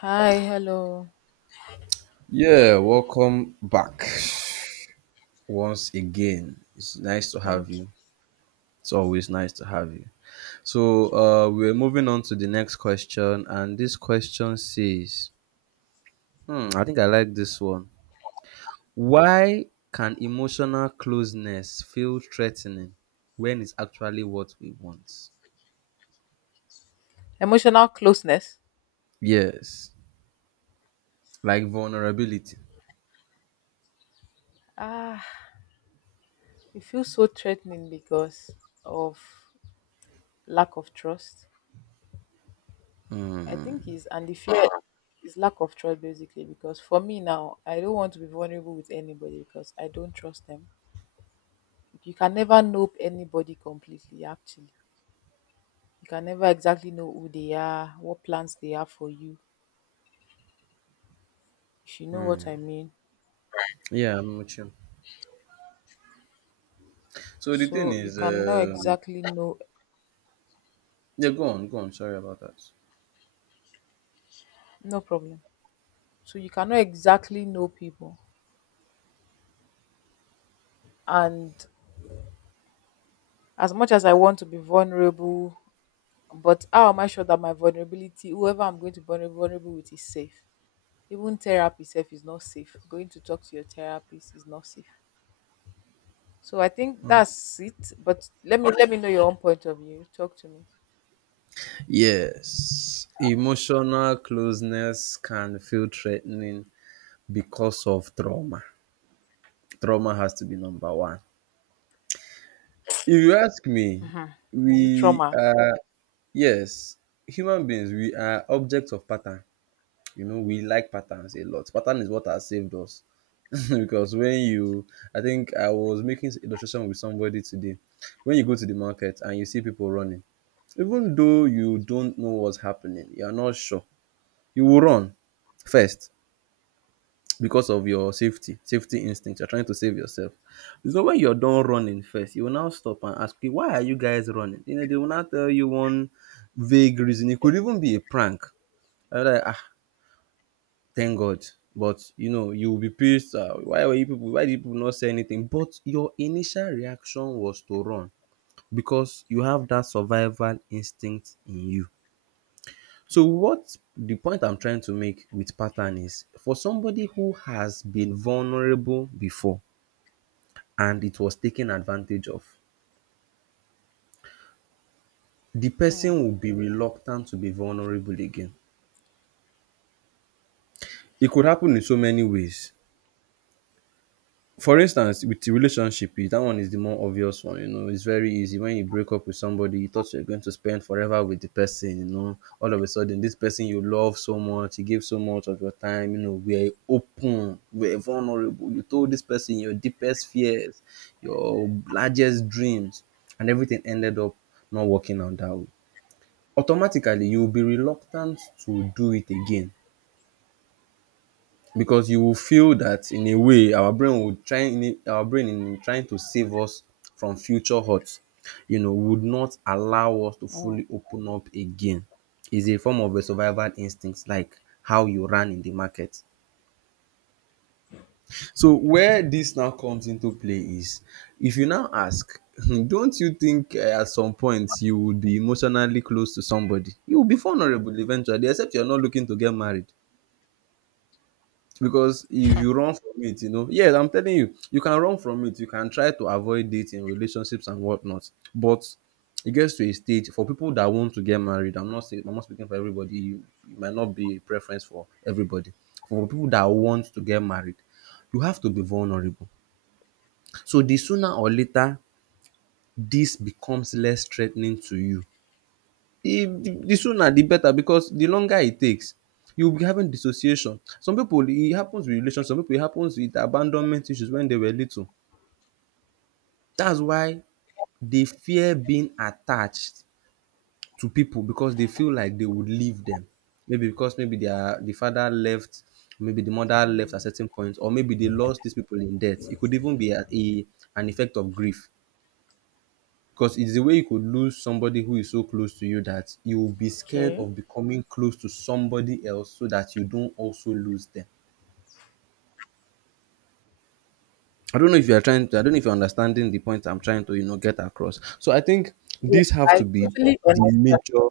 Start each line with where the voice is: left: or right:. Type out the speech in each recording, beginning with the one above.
left: Hi, hello.
right: Yeah, welcome back once again. It's nice to have
left: Thank you.
right: you. It's always nice to have you. So, we're moving on to the next question, and this question says, hmm, I think I like this one. Why can emotional closeness feel threatening when it's actually what we want?
left: Emotional closeness.
right: Yes, like vulnerability.
left: Ah, it feels so threatening because of lack of trust. I think is and the fear is lack of trust basically because for me now, I don't want to be vulnerable with anybody because I don't trust them. You can never know anybody completely actually. You can never exactly know who they are, what plans they have for you, if you know what I mean.
right: Yeah, I'm with you. So the thing
left: So you
right: is,
left: cannot
right: um,
left: exactly know
right: yeah, go on, go on. Sorry about that.
left: no problem. So you cannot exactly know people and as much as I want to be vulnerable but how am I sure that my vulnerability whoever I'm going to be vulnerable with is safe, even therapy self is not safe, going to talk to your therapist is not safe. So I think that's it, but let me know your own point of view, talk to me.
right: Yes, emotional closeness can feel threatening because of trauma. Trauma has to be number one. If you ask me,
left: Is it
right: we
left: trauma?
right: are, yes, human beings, we are objects of pattern. You know, we like patterns a lot. Pattern is what has saved us. Because when you, I think I was making illustration with somebody today. When you go to the market and you see people running, even though you don't know what's happening, you are not sure, you will run first because of your safety instinct. You're trying to save yourself. So when you're done running first, you will now stop and ask, "Okay, why are you guys running? You know, they will now tell you one vague reason. It could even be a prank. I was like, ah, thank God. But you know, you will be pissed. Ah, why were you people, why did people not say anything? But your initial reaction was to run because you have that survival instinct in you. So what the point I'm trying to make with pattern is, for somebody who has been vulnerable before and it was taken advantage of, the person will be reluctant to be vulnerable again. It could happen in so many ways. For instance, with the relationship, eh, that one is the more obvious one, you know, it's very easy. When you break up with somebody, you thought you're going to spend forever with the person, you know. All of a sudden, this person you love so much, you gave so much of your time, you know, we're open, we're vulnerable. You told this person your deepest fears, your largest dreams, and everything ended up not working out that way. Automatically, you will be reluctant to do it again, because you will feel that, in a way, our brain would our brain, in trying to save us from future hurts, you know, would not allow us to
left: Oh.
right: fully open up again. Is a form of a survival instinct, like how you ran in the market. So where this now comes into play is, if you now ask, don't you think, at some point you would be emotionally close to somebody. You will be vulnerable eventually, except you're not looking to get married. Because if you run from it, you know, yes, I'm telling you, you can run from it. You can try to avoid dating, relationships and whatnot, but it gets to a stage. For people that want to get married, I'm not speaking for everybody. You, it might not be a preference for everybody. For people that want to get married, you have to be vulnerable. So the sooner or later this becomes less threatening to you. If the sooner the better, because the longer it takes, you'll be having dissociation. Some people, it happens with relationship. Some people, it happens with abandonment issues when they were little. That's why they fear being attached to people, because they feel like they would leave them. Maybe because, maybe the father left, maybe the mother left at
left: Mm,
right: certain point, or maybe they lost these people in debt. It could even be a an effect of grief. Because it's the way you could lose somebody who is so close to you, that you will be scared
left: okay.
right: of becoming close to somebody else, so that you don't also lose them. I don't know if you are trying to, I don't know if you're understanding the point I'm trying to, you know, get across. So I think
left: Yes,
right: these have to
left: I
right: be
left: totally
right: the
left: understand.
right: major,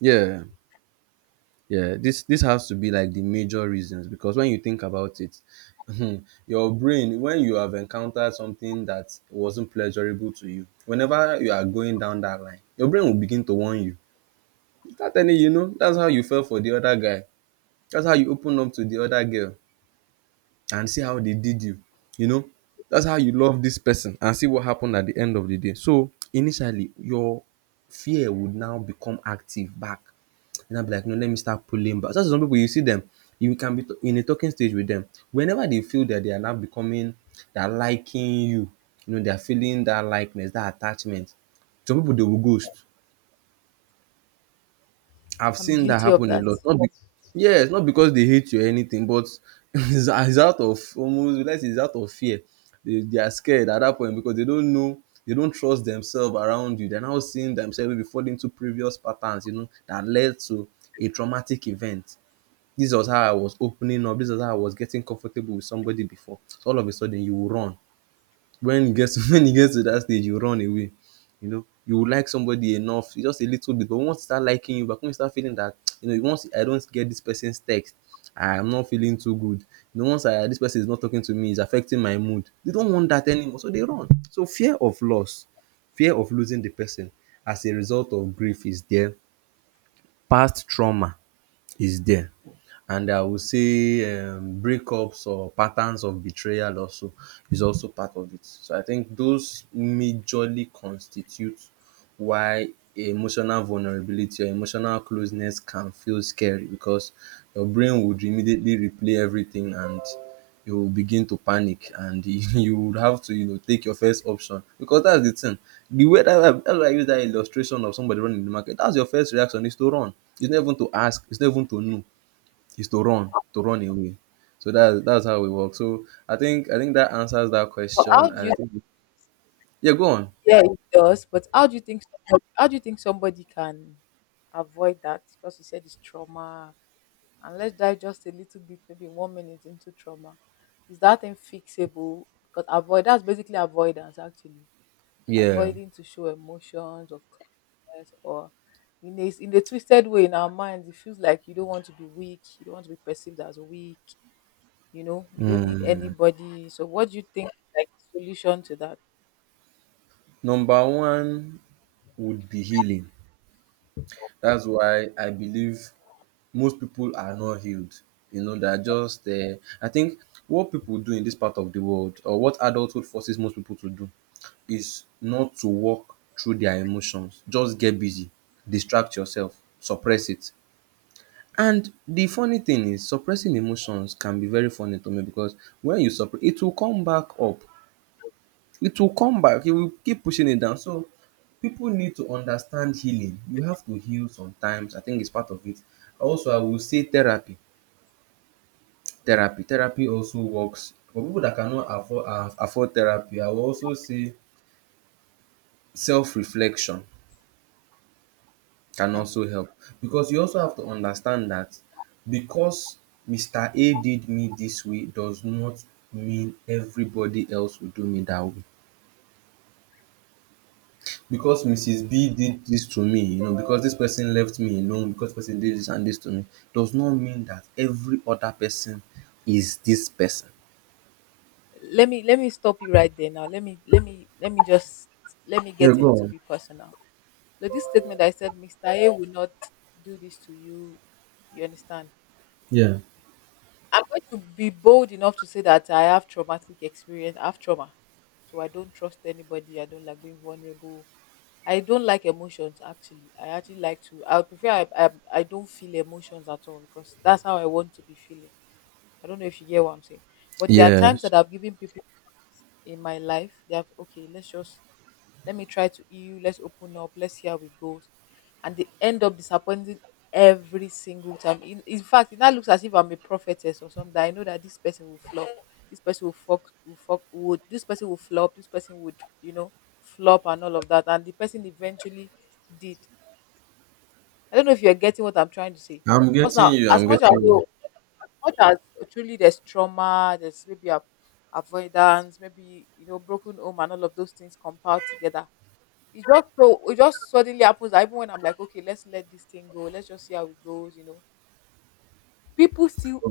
right: yeah, yeah. This has to be like the major reasons, because when you think about it, hmm, your brain, when you have encountered something that wasn't pleasurable to you, whenever you are going down that line, your brain will begin to warn you. That any, you know, that's how you fell for the other guy. That's how you open up to the other girl and see how they did you. You know, that's how you love this person and see what happened at the end of the day. So initially, your fear would now become active back. And I'll be like, no, let me start pulling back. So that's some people. You see them, you can be in a talking stage with them. Whenever they feel that they are now becoming, they're liking you, you know, they're feeling that likeness, that attachment, some people they will ghost. I've
left: I'm
right: seen that
left: guilty of
right: happen a
left: that.
right: lot. Not be, Yes, not because they hate you or anything, but it's out of almost, let's say it's out of fear. They are scared at that point because they don't know, they don't trust themselves around you. They're now seeing themselves maybe falling into previous patterns, you know, that led to a traumatic event. This was how I was opening up. This was how I was getting comfortable with somebody before. So all of a sudden, you will run. When you get to When you get to that stage, you run away. You know, you will like somebody enough, just a little bit, but once they start liking you back, when you start feeling that, you know, once I don't get this person's text, I'm not feeling too good, you know, once I, this person is not talking to me, it's affecting my mood, they don't want that anymore, so they run. So fear of loss, fear of losing the person as a result of grief is there, past trauma is there, and I would say breakups or patterns of betrayal also is also part of it. So I think those majorly constitute why emotional vulnerability or emotional closeness can feel scary, because your brain would immediately replay everything and you will begin to panic, and you would have to, you know, take your first option, because that's the thing. The way that that's why I use that illustration of somebody running in the market. That's your first reaction, is to run. It's not even to ask, it's not even to know, is to run, to run away. So that's how we work. So I think that answers that
left: But
right: question,
left: how do
right: and I
left: you?
right: think, yeah, go on.
left: Yeah, it does, but how do you think, how do you think somebody can avoid that? Because you said it's trauma, and let's dive just a little bit, maybe one minute into trauma. Is that thing fixable? Because avoid, that's basically avoidance actually.
right: Yeah.
left: Avoiding to show emotions or weakness or in a twisted way in our minds, it feels like you don't want to be weak, you don't want to be perceived as weak, you know, you don't need
right: Hmm.
left: anybody. So what do you think is like the solution to that?
right: Number one would be healing. That's why I believe most people are not healed. You know, they're just I think what people do in this part of the world, or what adulthood forces most people to do, is not to walk through their emotions, just get busy, distract yourself, suppress it. And the funny thing is, suppressing emotions can be very funny to me, because when you suppre it will come back up. It will come back. You will keep pushing it down. So people need to understand healing. You have to heal sometimes. I think it's part of it. Also, I will say therapy. Therapy. Therapy also works. For people that cannot afford therapy, I will also say self reflection. Can
left: Hmm.
right: also help, because you also have to understand that, because Mr. A did me this way does not mean everybody else will do me that way. Because Mrs. B did this to me, you know, because this person left me alone, because person did this and this to me, does not mean that every other person is this person.
left: Let me stop you right there now. Let me just let me
right: Yeah,
left: get a
right: go
left: little
right: on.
left: bit personal. No, this statement that I said, Mr. A will not do this to you. You understand?
right: Yeah.
left: I'm going to be bold enough to say that I have traumatic experience. I have trauma. So I don't trust anybody. I don't like being vulnerable. I don't like emotions actually. I actually like to, I would prefer, I don't feel emotions at all because that's how I want to be feeling. I don't know if you get what I'm saying. But there are times
right: Yes.
left: that I've given people in my life. They have, okay, let's just let me try to you, let's open up, let's see how it goes, and they end up disappointing every single time. In fact it now looks as if I'm a prophetess or something. I know that this person will flop, this person will fuck, will fuck would, this person will flop, this person would, you know, flop and all of that, and the person eventually did. I don't know if you're getting what I'm trying to say.
right: I'm
left: Because
right: getting
left: now
right: you. I'm
left: as much as
right: getting
left: much as truly there's trauma, there's maybe a avoidance, maybe, you know, broken home and all of those things compiled together, it just so it just suddenly happens that even when I'm like, okay, let's let this thing go, let's just see how it goes, you know. People still,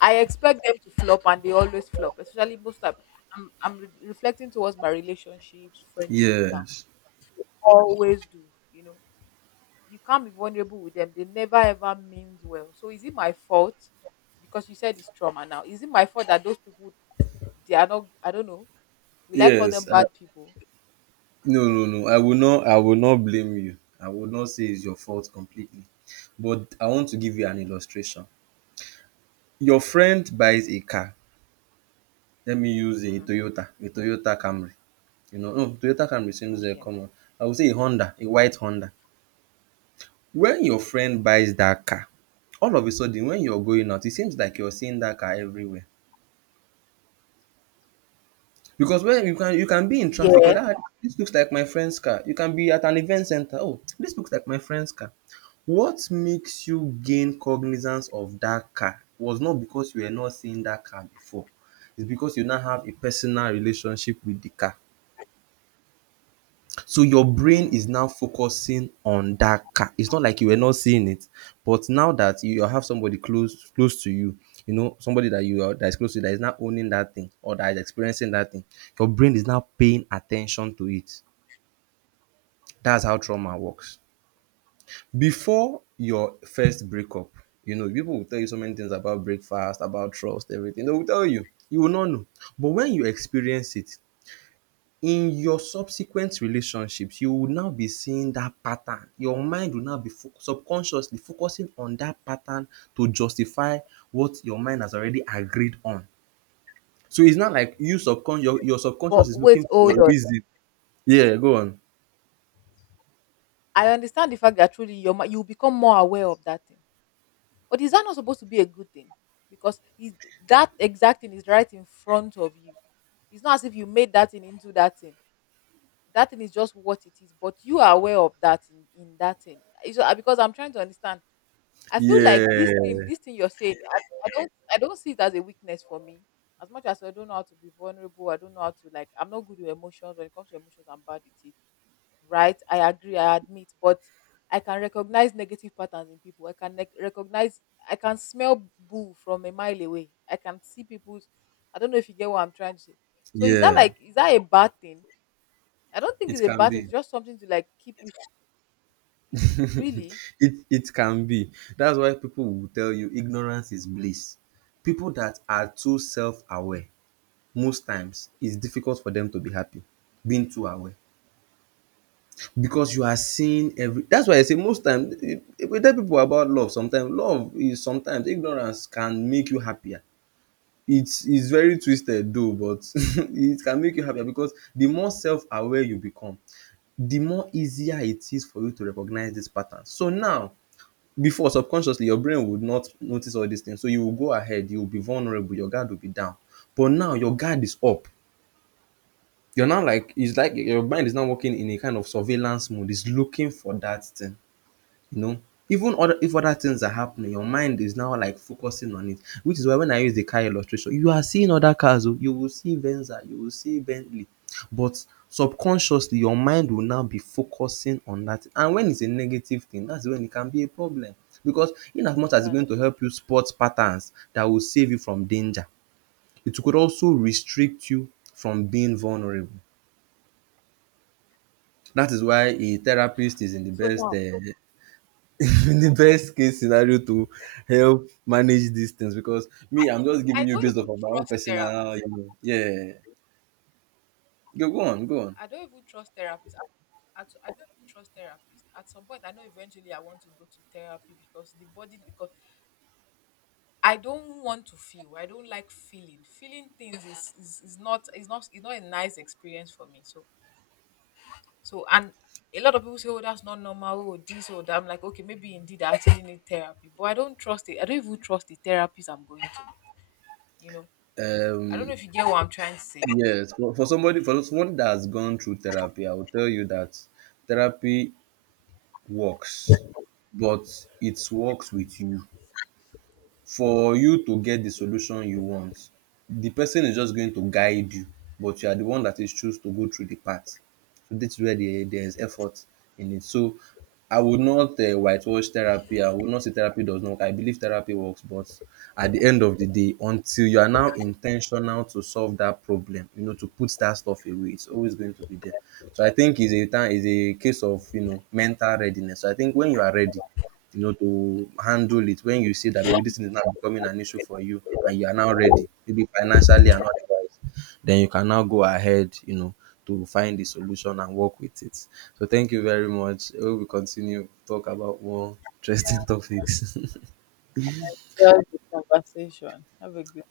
left: I expect them to flop and they always flop, especially most time. I'm reflecting towards my relationships, friendship
right: you.
left: now.
right: Yes.
left: Always do, you know. You can't be vulnerable with them. They never ever means well. So is it my fault? Because you said it's trauma now. Is it my fault that those people they are not, I don't know. Will I call them
right: Yes.
left: bad people?
right: No, no, no. I will not blame you. I would not say it's your fault completely. But I want to give you an illustration. Your friend buys a car. Let me use
left: Mm-hmm.
right: A Toyota Camry. You know, no, Toyota Camry seems
left: Okay.
right: common. I would say a Honda, a white Honda. When your friend buys that car, all of a sudden when you're going out, it seems like you're seeing that car everywhere. Because when you can be in traffic, you're
left: Yeah.
right: like, "Ah, this looks like my friend's car." You can be at an event center. "Oh, this looks like my friend's car." What makes you gain cognizance of that car was not because you were not seeing that car before. It's because you now have a personal relationship with the car. So your brain is
left: Mm.
right: now focusing on that car. It's not like you were not seeing it, but now that you have somebody close to you, you know, somebody that you are that is close to you that is now owning that thing or that is experiencing that thing, your brain is now paying attention to it. That's how trauma works. Before your first breakup, you know, people will tell you so many things about breakfast, about trust, everything. They will tell you. You will not know. But when you experience it, in your subsequent relationships, you will now be seeing that pattern. Your mind will now be subconsciously focusing on that pattern to justify what your mind has already agreed on. So it's not like you subconscious, your subconscious
left: But
right: is looking
left: wait,
right: for
left: hold
right: a
left: on.
right: reason. Yeah, go on.
left: I understand the fact that truly your you become more aware of that thing. But is that not supposed to be a good thing? Because is that exact thing is right in front of you. It's not as if you made that thing into that thing. That thing is just what it is, but you are aware of that in that thing. It's, because I'm trying to understand. I feel like
right: Yeah,
left: this thing you're saying, I, I don't see it as a weakness for me. As much as I don't know how to be vulnerable, I don't know how to, like, I'm not good with emotions. When it comes to emotions, I'm bad with it, right? I agree, I admit, but I can recognize negative patterns in people. I can recognize, I can smell boo from a mile away. I can see people's, I don't know if you get what I'm trying to say. So is that
right: yeah,
left: like, is that a bad thing? I don't think
right: it
left: it's a
right: can
left: bad thing.
right: be.
left: It's just something to like keep it, it's really
right: It can be. That's why people will tell you ignorance is bliss. People that are too self-aware most times it's difficult for them to be happy, being too aware because you are seeing every, that's why I say most time, we tell people about love, sometimes love is, sometimes ignorance can make you happier. It's very twisted though, but it can make you happier, because the more self-aware you become, the more easier it is for you to recognize this pattern. So now, before, subconsciously your brain would not notice all these things, so you will go ahead, you will be vulnerable, your guard will be down, but now your guard is up. You're now like, it's like your mind is now working in a kind of surveillance mode. It's looking for that thing, you know, even other, if other things are happening, your mind is now like focusing on it, which is why when I use the car illustration, you are seeing other cars. Oh, you will see Venza, you will see Bentley, but subconsciously your mind will now be focusing on that. And when it's a negative thing, that's when it can be a problem, because in as much as it's
left: that.
right: going to help you spot patterns that will save you from danger, it could also restrict you from being vulnerable. That is why a therapist is in the
left: So
right: best
left: now,
right: in the best case scenario to help manage these things, because me, I'm just
left: I
right: giving you
left: don't
right: based
left: even
right: off of my own
left: trust
right: personal,
left: therapists.
right: you know, yeah. Go, go on, go on.
left: I don't even trust therapists. I don't even trust therapists. At some point, I know eventually I want to go to therapy because the body, because I don't want to feel. I don't like feeling. Feeling things is is not is not a nice experience for me. So so and a lot of people say, oh, that's not normal, oh, this or that. I'm like, okay, maybe indeed I actually need therapy. But I don't trust it. I don't even trust the therapist I'm going to, you know. I don't know if you get what I'm trying to say.
right: Yes, for someone that has gone through therapy, I will tell you that therapy works, but it works with you. For you to get the solution you want, the person is just going to guide you, but you are the one that is choose to go through the path. So that's where there is effort in it. So I would not whitewash therapy. I would not say therapy does not work. I believe therapy works, but at the end of the day, until you are now intentional to solve that problem, you know, to put that stuff away, it's always going to be there. So I think it's a time, it's a case of, you know, mental readiness. So I think when you are ready, you know, to handle it, when you see that maybe this thing is now becoming an issue for you and you are now ready, maybe financially and otherwise, then you can now go ahead, you know, to find the solution and work with it. So thank you very much. We will continue talk about more interesting topics.
left: Just the conversation. Have a good